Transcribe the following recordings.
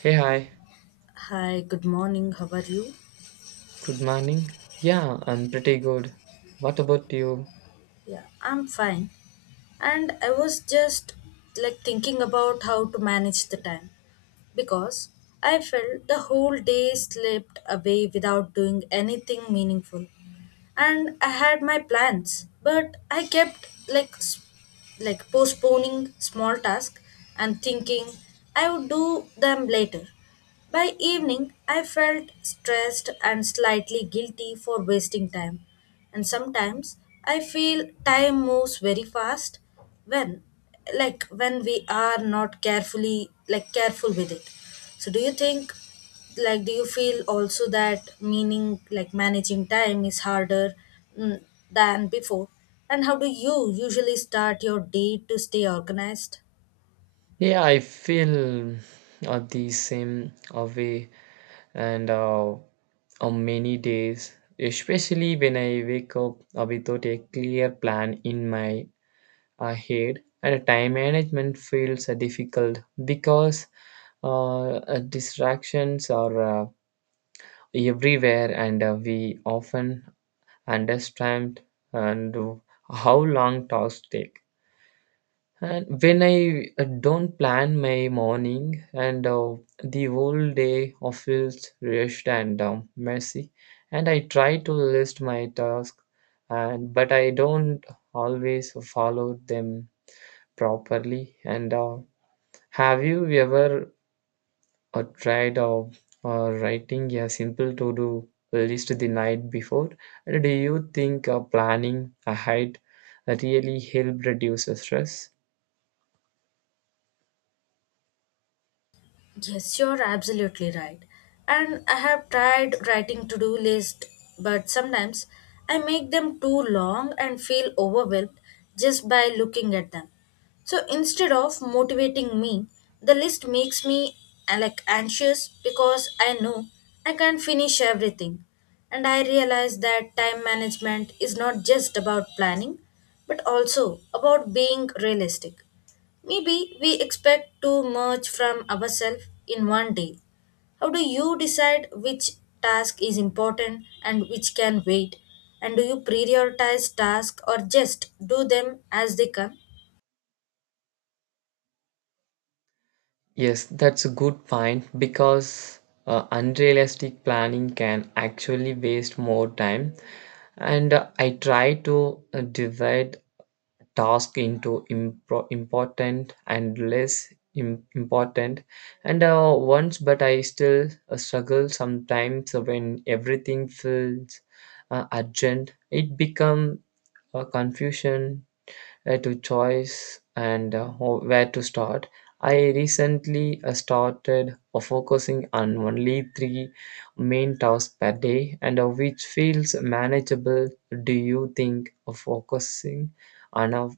Hey, hi. Hi, good morning. How are you? Good morning. Yeah, I'm pretty good. What about you? Yeah, I'm fine. And I was just like thinking about how to manage the time because I felt the whole day slipped away without doing anything meaningful. And I had my plans, but I kept like s- like postponing small tasks and thinking I would do them later. By evening, I felt stressed and slightly guilty for wasting time. And sometimes I feel time moves very fast when when we are not careful with it. So do you think do you feel also that meaning like managing time is harder mm, than before? And how do you usually start your day to stay organized? Yeah, I feel the same way and on many days, especially when I wake up without a clear plan in my head. And time management feels difficult because distractions are everywhere, and we often understand and how long tasks take. And when I don't plan my morning and the whole day I feels rushed and messy, and I try to list my tasks, and but I don't always follow them properly. And have you ever or tried of or writing a simple to do list the night before? And do you think planning ahead really help reduce the stress? Yes, you're absolutely right. And I have tried writing to-do list, but sometimes I make them too long and feel overwhelmed just by looking at them. So instead of motivating me, the list makes me like anxious because I know I can't finish everything. And I realize that time management is not just about planning, but also about being realistic. Maybe we expect too much from ourselves in one day. How do you decide which task is important and which can wait? And do you prioritize tasks or just do them as they come? Yes, that's a good point because unrealistic planning can actually waste more time. And I try to divide task into important and less important and once but I still struggle sometimes when everything feels urgent. It become a confusion to choice and where to start. I recently started focusing on only three main tasks per day and which feels manageable. Do you think of focusing on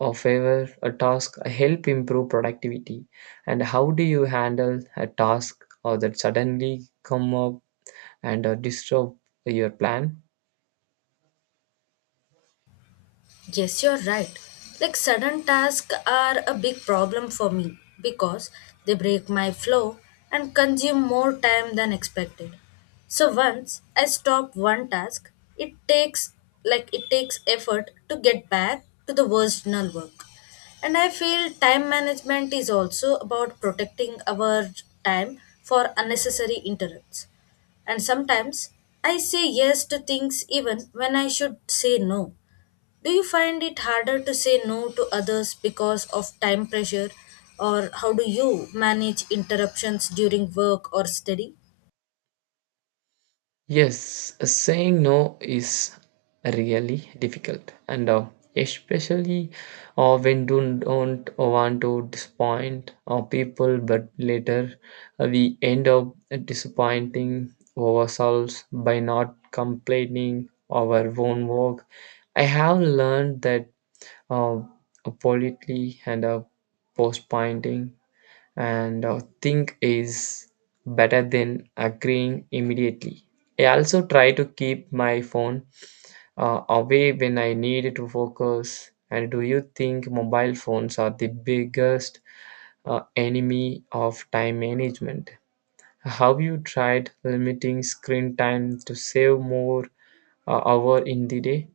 a favor a task help improve productivity? And how do you handle a task or that suddenly come up and disrupt your plan? Yes, you're right. Like sudden tasks are a big problem for me because they break my flow and consume more time than expected. So once I stop one task, it takes it takes effort to get back to the original work. And I feel time management is also about protecting our time for unnecessary interrupts. And sometimes I say yes to things even when I should say no. Do you find it harder to say no to others because of time pressure, or how do you manage interruptions during work or study? Yes, saying no is really difficult, and especially when do don't want to disappoint people, but later we end up disappointing ourselves by not completing our own work. I have learned that uh, politely and postponing and think is better than agreeing immediately. I also try to keep my phone away when I need to focus. And do you think mobile phones are the biggest enemy of time management? Have you tried limiting screen time to save more hour in the day?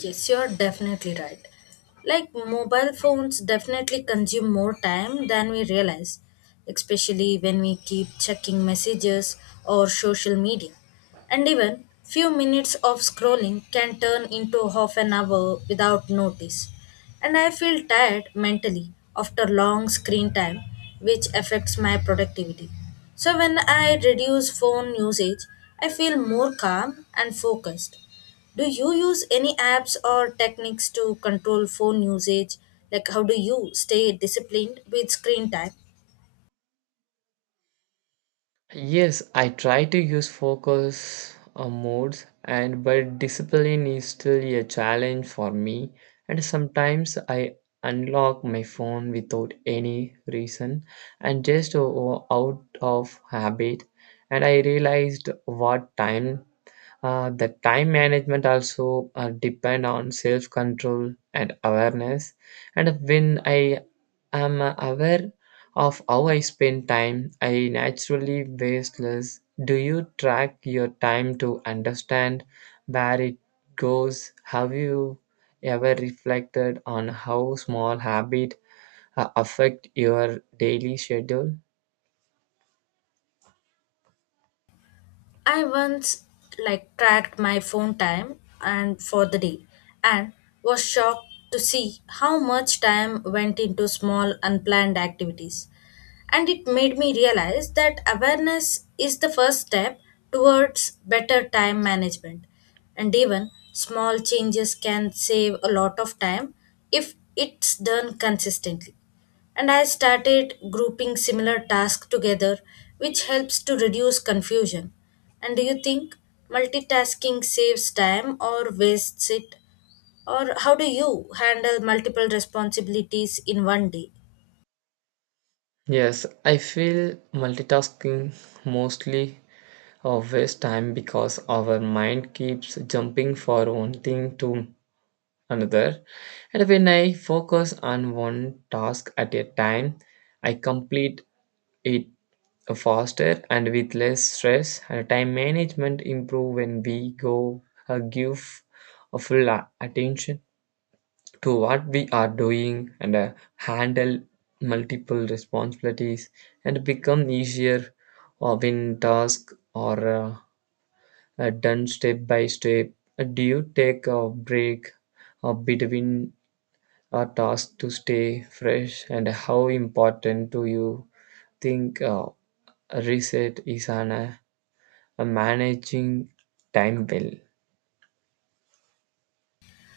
Yes, you're definitely right. Like mobile phones definitely consume more time than we realize, especially when we keep checking messages or social media. And even few minutes of scrolling can turn into half an hour without notice. And I feel tired mentally after long screen time, which affects my productivity. So when I reduce phone usage, I feel more calm and focused. Do you use any apps or techniques to control phone usage? Like, how do you stay disciplined with screen time? Yes, I try to use focus modes, and but discipline is still a challenge for me, and sometimes I unlock my phone without any reason and just out of habit, and I realized what time the time management also depend on self control and awareness. And when I am aware of how I spend time, I naturally waste less. Do you track your time to understand where it goes? Have you ever reflected on how small habit affect your daily schedule? I once like tracked my phone time and for the day and was shocked to see how much time went into small unplanned activities. And it made me realize that awareness is the first step towards better time management. And even small changes can save a lot of time if it's done consistently. And I started grouping similar tasks together, which helps to reduce confusion. And do you think multitasking saves time or wastes it? Or how do you handle multiple responsibilities in one day? Yes, I feel multitasking mostly of waste time because our mind keeps jumping from one thing to another. And when I focus on one task at a time, I complete it faster and with less stress. And time management improve when we go give a full attention to what we are doing, and handle multiple responsibilities and become easier when tasks are done step by step? Do you take a break between a task to stay fresh? And how important do you think a reset is on managing time well?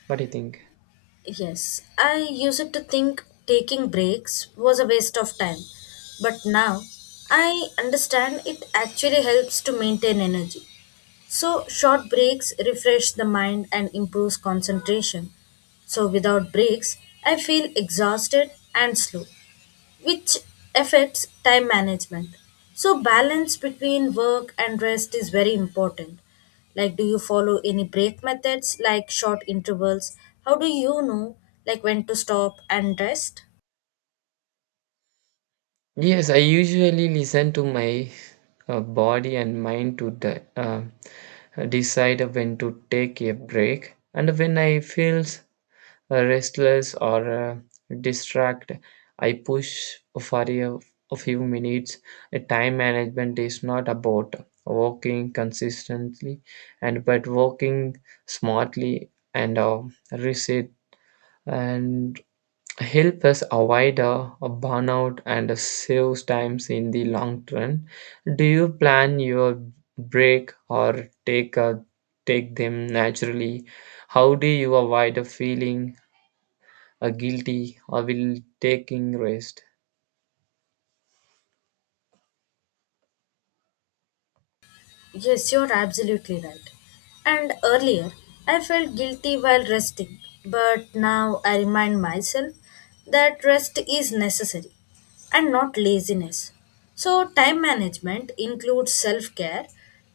What do you think? Yes, I used to think taking breaks was a waste of time, but now I understand it actually helps to maintain energy. So, short breaks refresh the mind and improves concentration. So, without breaks, I feel exhausted and slow which affects time management. So, balance between work and rest is very important. Like, do you follow any break methods like short intervals? How do you know, like, when to stop and rest? Yes, I usually listen to my body and mind to decide when to take a break, and when I feel restless or distracted, I push for a few minutes. Time management is not about working consistently, and but working smartly, and reset and help us avoid a burnout, and saves times in the long run. Do you plan your break or take them naturally? How do you avoid a feeling guilty or will taking rest? Yes, you're absolutely right. And earlier, I felt guilty while resting, but now I remind myself that rest is necessary and not laziness. So, time management includes self care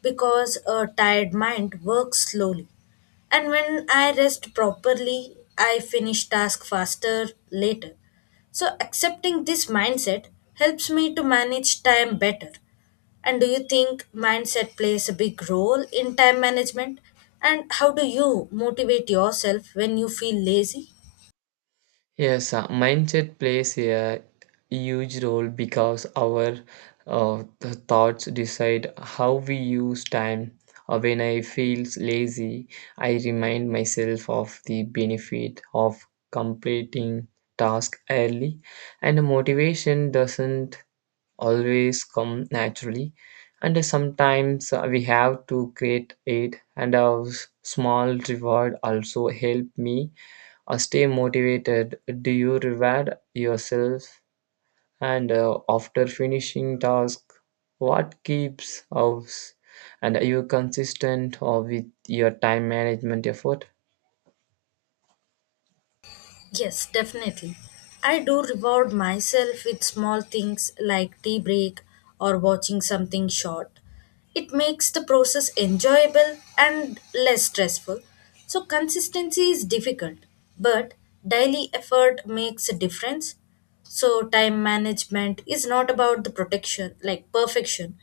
because a tired mind works slowly. And when I rest properly, I finish tasks faster later. So, accepting this mindset helps me to manage time better. And do you think mindset plays a big role in time management? And how do you motivate yourself when you feel lazy? Yes, mindset plays a huge role because our thoughts decide how we use time. Or when I feel lazy, I remind myself of the benefit of completing task early, and motivation doesn't always come naturally, and sometimes we have to create it, and a small reward also help me stay motivated. Do you reward yourself and after finishing task? What keeps us, and are you consistent or with your time management effort? Yes, definitely. I do reward myself with small things like tea break or watching something short. It makes the process enjoyable and less stressful. So, consistency is difficult, but daily effort makes a difference. So time management is not about the protection like perfection,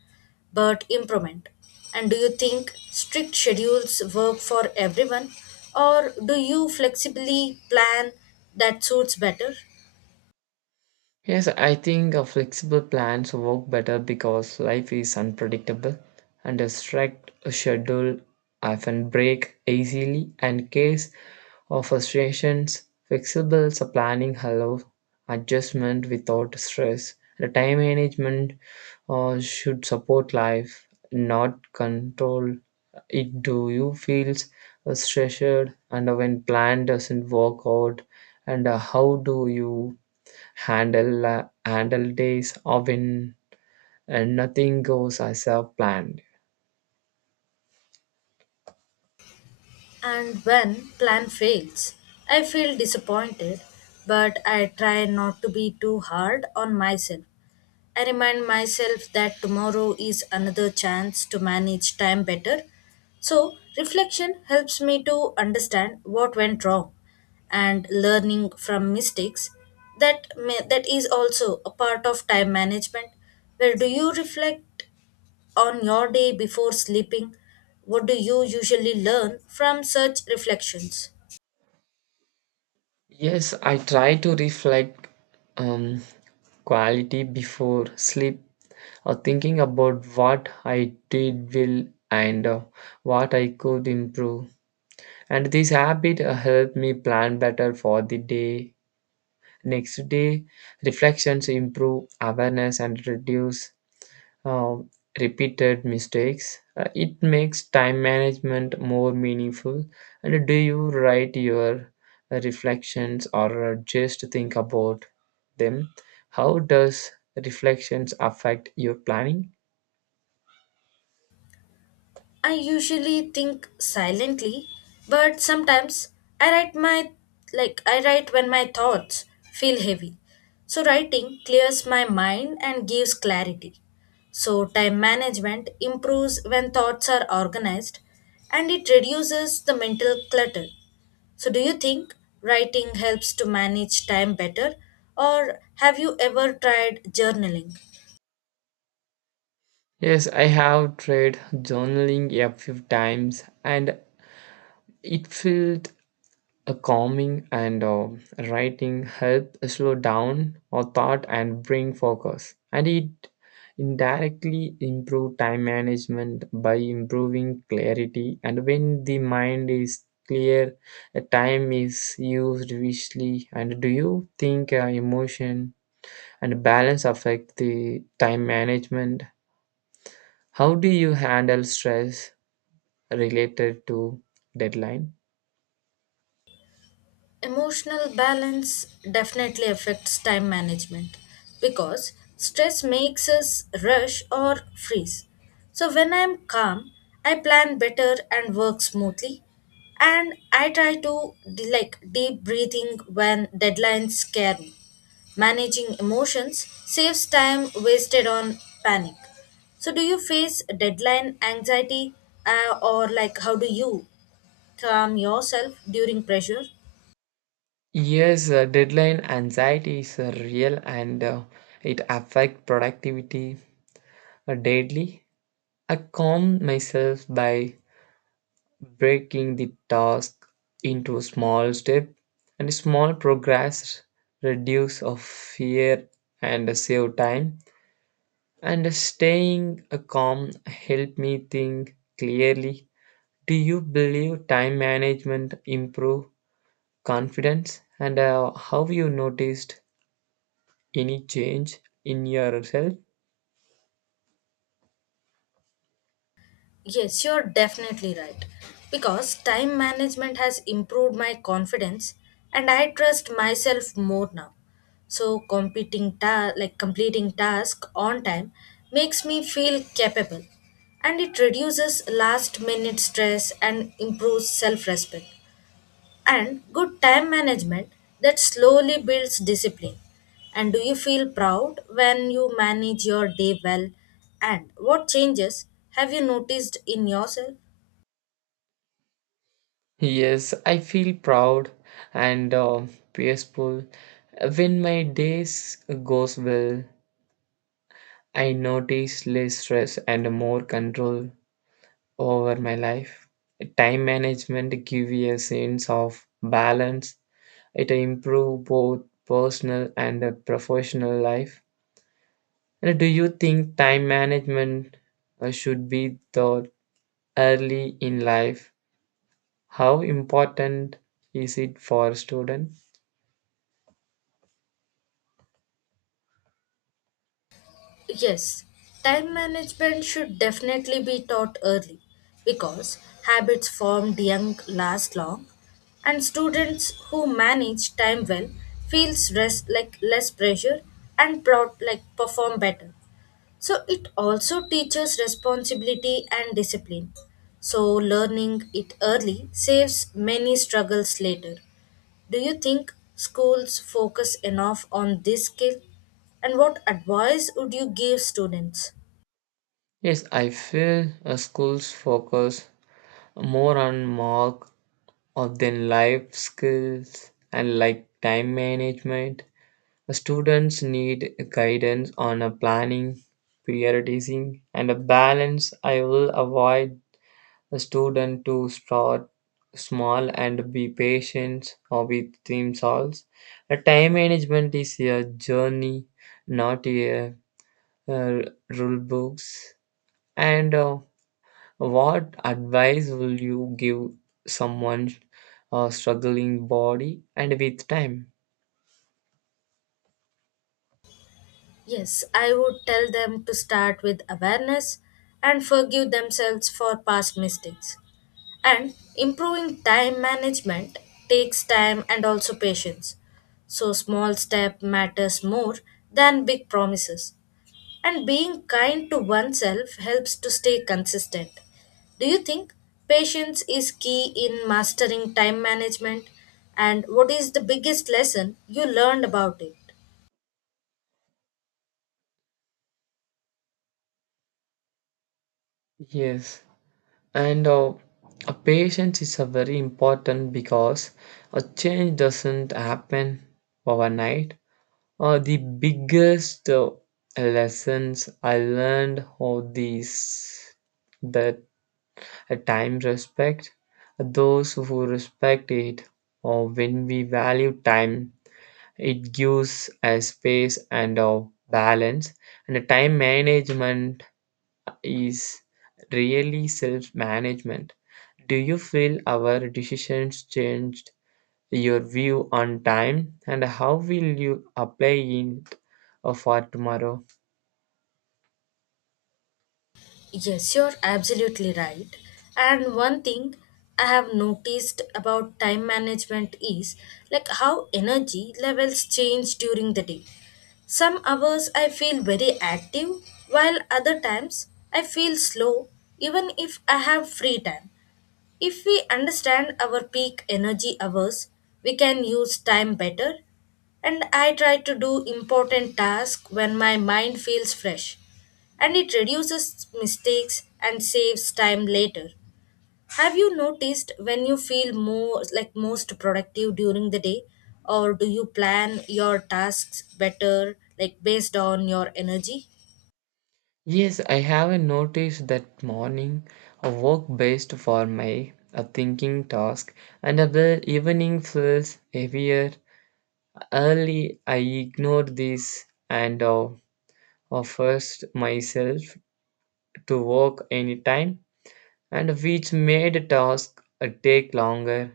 but improvement. And do you think strict schedules work for everyone, or do you flexibly plan that suits better? Yes, I think flexible plans work better because life is unpredictable, and a strict schedule often break easily and case of frustrations. Flexible planning allows adjustment without stress. The time management should support life, not control it. Do you feel stressed and when plan doesn't work out, and how do you handle days or when nothing goes as I planned? And when plan fails, I feel disappointed, but I try not to be too hard on myself. I remind myself that tomorrow is another chance to manage time better. So, reflection helps me to understand what went wrong and learning from mistakes that is also a part of time management. Well, do you reflect on your day before sleeping, what do you usually learn from such reflections? Yes, I try to reflect um, quality before sleep or thinking about what I did well and what I could improve. And this habit helped me plan better for the day. Next day, reflections improve awareness and reduce um, repeated mistakes. It makes time management more meaningful. And do you write your reflections or just think about them? How does reflections affect your planning? I usually think silently, but sometimes I write my I write when my thoughts feel heavy. So writing clears my mind and gives clarity. So time management improves when thoughts are organized and it reduces the mental clutter. So, do you think writing helps to manage time better, or have you ever tried journaling? Yes, I have tried journaling a few times, and it felt a calming and writing help slow down our thought and bring focus. And it indirectly improve time management by improving clarity. And when the mind is clear, the time is used wisely. And do you think emotion and balance affect the time management? How do you handle stress related to deadline? Emotional balance definitely affects time management because stress makes us rush or freeze. So, when I am calm, I plan better and work smoothly. And I try to deep breathing when deadlines scare me. Managing emotions saves time wasted on panic. So, do you face deadline anxiety or like how do you calm yourself during pressure? Yes, deadline anxiety is real, and it affects productivity daily. I calm myself by breaking the task into a small step, and small progress reduce of fear and save time, and staying calm help me think clearly. Do you believe time management improve confidence, and how you noticed any change in yourself? Yes, you're definitely right. Because time management has improved my confidence and I trust myself more now. So competing ta- like completing task on time makes me feel capable and it reduces last minute stress and improves self-respect and good time management that slowly builds discipline. And do you feel proud when you manage your day well? And what changes have you noticed in yourself? Yes, I feel proud and peaceful when my days goes well. I notice less stress and more control over my life. Time management gives a sense of balance. It improves both personal and professional life. And do you think time management should be taught early in life? How important is it for students? Yes, time management should definitely be taught early because habits formed young last long and students who manage time well feel less pressure and proud like perform better. So it also teaches responsibility and discipline. So learning it early saves many struggles later. Do you think schools focus enough on this skill? And what advice would you give students? Yes, I feel schools focus more on mark of their life skills and like time management. The students need guidance on a planning, prioritizing, and a balance. I will avoid a student to start small and be patient or with team solves. A time management is a journey, not a uh, rule books, and what advice will you give someone struggling body and with time? Yes, I would tell them to start with awareness and forgive themselves for past mistakes. And improving time management takes time and also patience. So small step matters more than big promises. And being kind to oneself helps to stay consistent. Do you think patience is key in mastering time management? And what is the biggest lesson you learned about it? Yes, and a patience is a very important because a change doesn't happen overnight. The biggest lessons I learned all these, that time respects those who respect it, or when we value time, it gives us space and a balance. And the time management is really self management. Do you feel our decisions changed your view on time, and how will you apply it for tomorrow? Yes, you're absolutely right. And one thing I have noticed about time management is like how energy levels change during the day. Some hours I feel very active, while other times I feel slow, even if I have free time. If we understand our peak energy hours, we can use time better. And I try to do important tasks when my mind feels fresh. And it reduces mistakes and saves time later. Have you noticed when you feel more like most productive during the day or do you plan your tasks better like based on your energy? Yes, I haven't noticed that morning a work best for my a thinking task, and the evening feels heavier. Early, I ignore this and forced myself to work anytime, and which made a task take longer.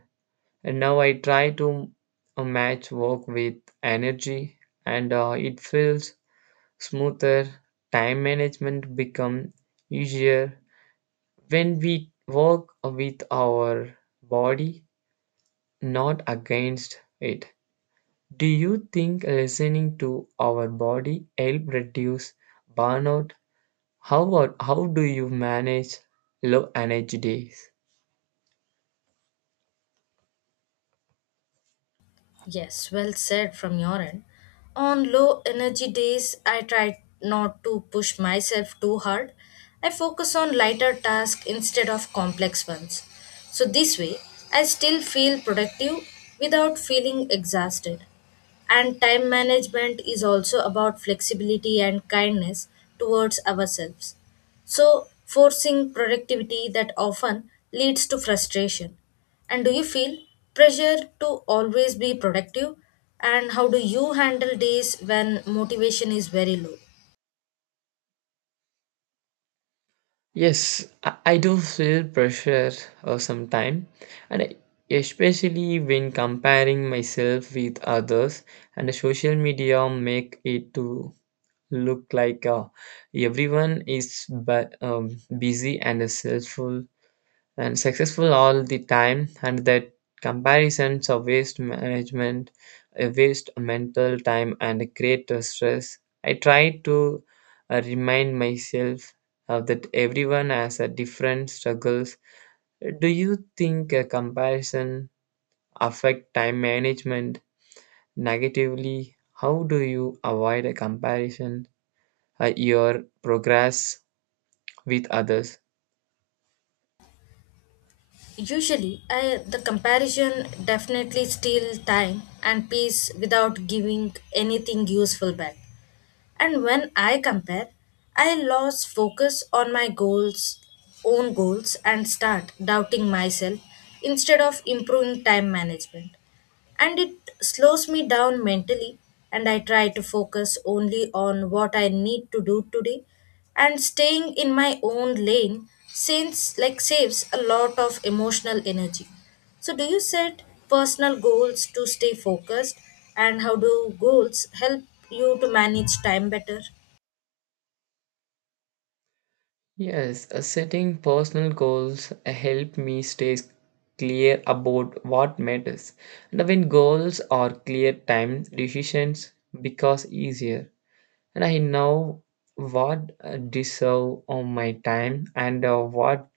And now I try to match work with energy, and it feels smoother. Time management become easier when we work with our body, not against it. Do you think listening to our body help reduce burnout? How about, how do you manage low energy days? Yes, well said from your end. On low energy days, I try not to push myself too hard. I focus on lighter tasks instead of complex ones. So, this way, I still feel productive without feeling exhausted. And time management is also about flexibility and kindness towards ourselves. So, forcing productivity that often leads to frustration. And do you feel pressure to always be productive? And how do you handle days when motivation is very low? Yes, I do feel pressure sometimes, and especially when comparing myself with others, and the social media make it to look like everyone is busy and is successful and successful all the time, and that comparisons of waste management waste mental time and create a stress. I try to remind myself that everyone has a different struggles. Do you think a comparison affect time management negatively? How do you avoid a comparison your progress with others? Usually, I the comparison definitely steal time and peace without giving anything useful back. And when I compare, I lose focus on own goals, and start doubting myself instead of improving time management and it slows me down mentally and I try to focus only on what I need to do today and staying in my own lane since like saves a lot of emotional energy. So do you set personal goals to stay focused? And how do goals help you to manage time better? Yes, setting personal goals help me stay clear about what matters. And when goals are clear, time decisions becomes easier. And I know what deserve of my time and what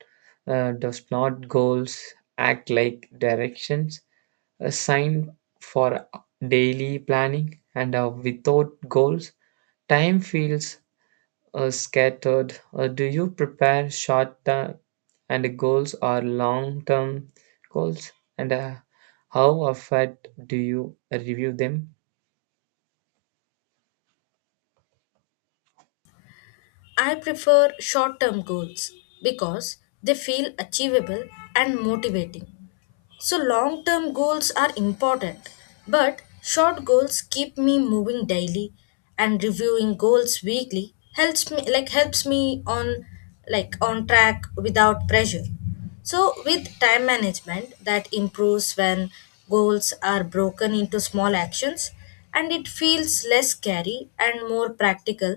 does not. Goals act like directions, a sign for daily planning. And without goals, time feels scattered. Do you prepare short term and goals or long term goals? And how often do you review them? I prefer short term goals because they feel achievable and motivating. So, long term goals are important, but short goals keep me moving daily and reviewing goals weekly helps me on track without pressure. So, with time management that improves when goals are broken into small actions and it feels less scary and more practical.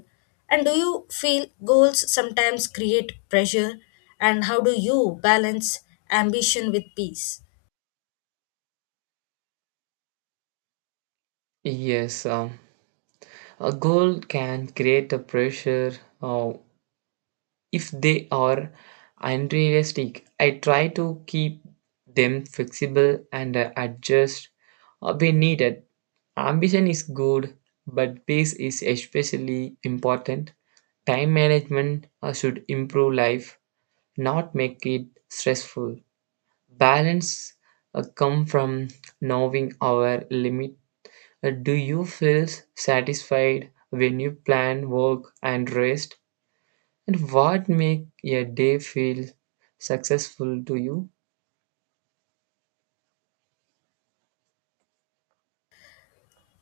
And do you feel goals sometimes create pressure and how do you balance ambition with peace? Yes, a goal can create a pressure uh, if they are unrealistic. I try to keep them flexible and adjust when needed. Ambition is good, but pace is especially important. Time management should improve life, not make it stressful. Balance come from knowing our limit. Do you feel satisfied when you plan work and rest? And what make a day feel successful to you?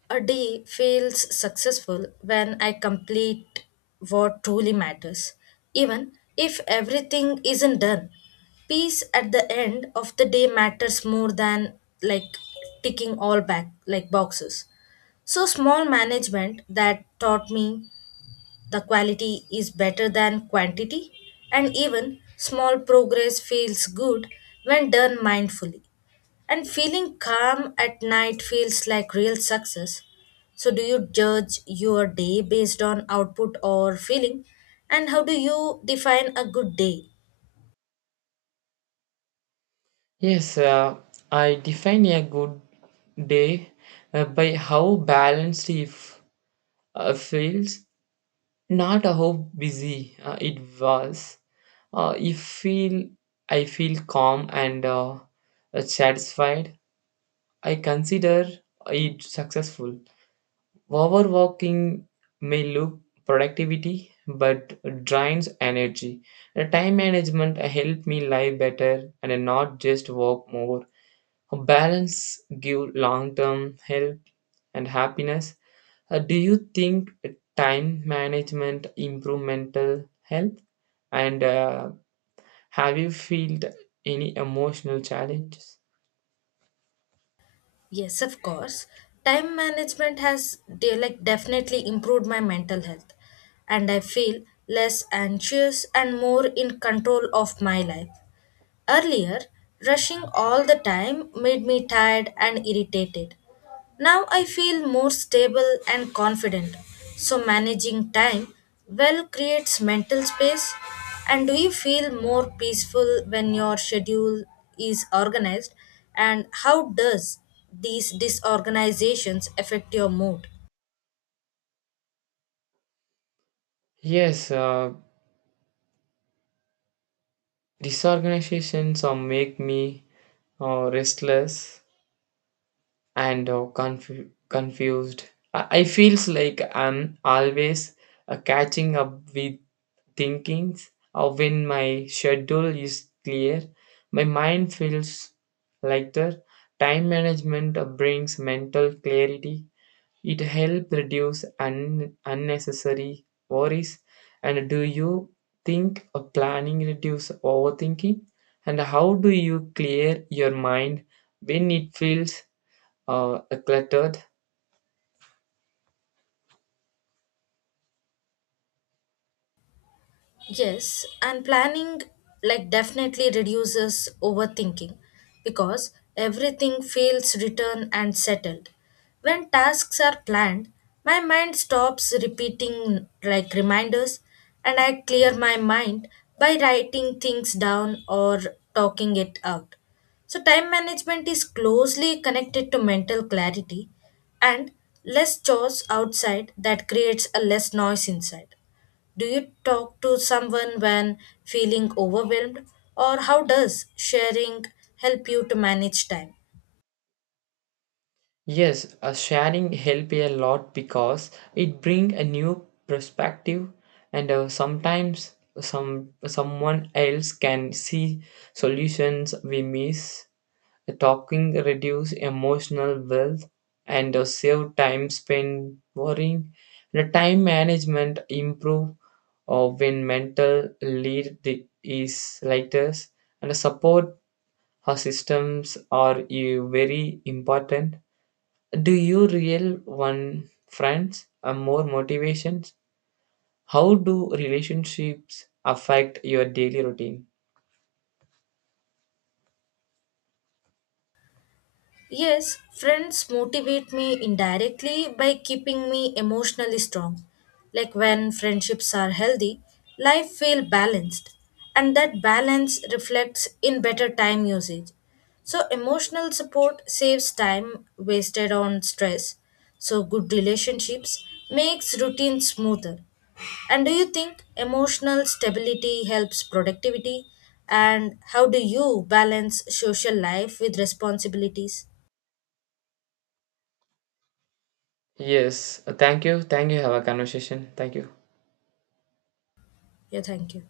A day feels successful when I complete what truly matters, even if everything isn't done. Peace at the end of the day matters more than like ticking all back like boxes. So small management that taught me the quality is better than quantity, and even small progress feels good when done mindfully. And feeling calm at night feels like real success. So, do you judge your day based on output or feeling? And how do you define a good day? Yes, I define a good day by how balanced it feels, not how busy it was. If feel I feel calm and satisfied, I consider it successful. Overworking may look productivity but drains energy. The time management help me live better and not just work more. A balance give long-term health and happiness. Do you think time management improve mental health? And have you felt any emotional challenges? Yes, of course. Time management has definitely improved my mental health, and I feel less anxious and more in control of my life. Earlier, rushing all the time made me tired and irritated. Now I feel more stable and confident. So, managing time well creates mental space. And do you feel more peaceful when your schedule is organized? And how does these disorganizations affect your mood? Yes, disorganizations or make me restless and confused. I feels like I'm always catching up with thinkings. Or when my schedule is clear, my mind feels lighter. Time management brings mental clarity. It helps reduce unnecessary worries. And do you think planning reduce overthinking? And how do you clear your mind when it feels uh, cluttered? Yes, and planning like definitely reduces overthinking because everything feels written and settled. When tasks are planned, my mind stops repeating like reminders and I clear my mind by writing things down or talking it out. So, time management is closely connected to mental clarity and less chores outside that creates a less noise inside. Do you talk to someone when feeling overwhelmed, or how does sharing help you to manage time? Yes, sharing help a lot because it bring a new perspective, and sometimes someone else can see solutions we miss. Talking reduce emotional wealth and save time spent worrying. The time management improve when mental lead the, is like this and support our systems are you very important. Do you real one friends or more motivations? How do relationships affect your daily routine? Yes, friends motivate me indirectly by keeping me emotionally strong. Like when friendships are healthy, life feels balanced, and that balance reflects in better time usage. So, emotional support saves time wasted on stress. So, good relationships makes routine smoother. And do you think emotional stability helps productivity? And how do you balance social life with responsibilities? Yes. Thank you. Thank you. Have a conversation. Thank you. Yeah, thank you.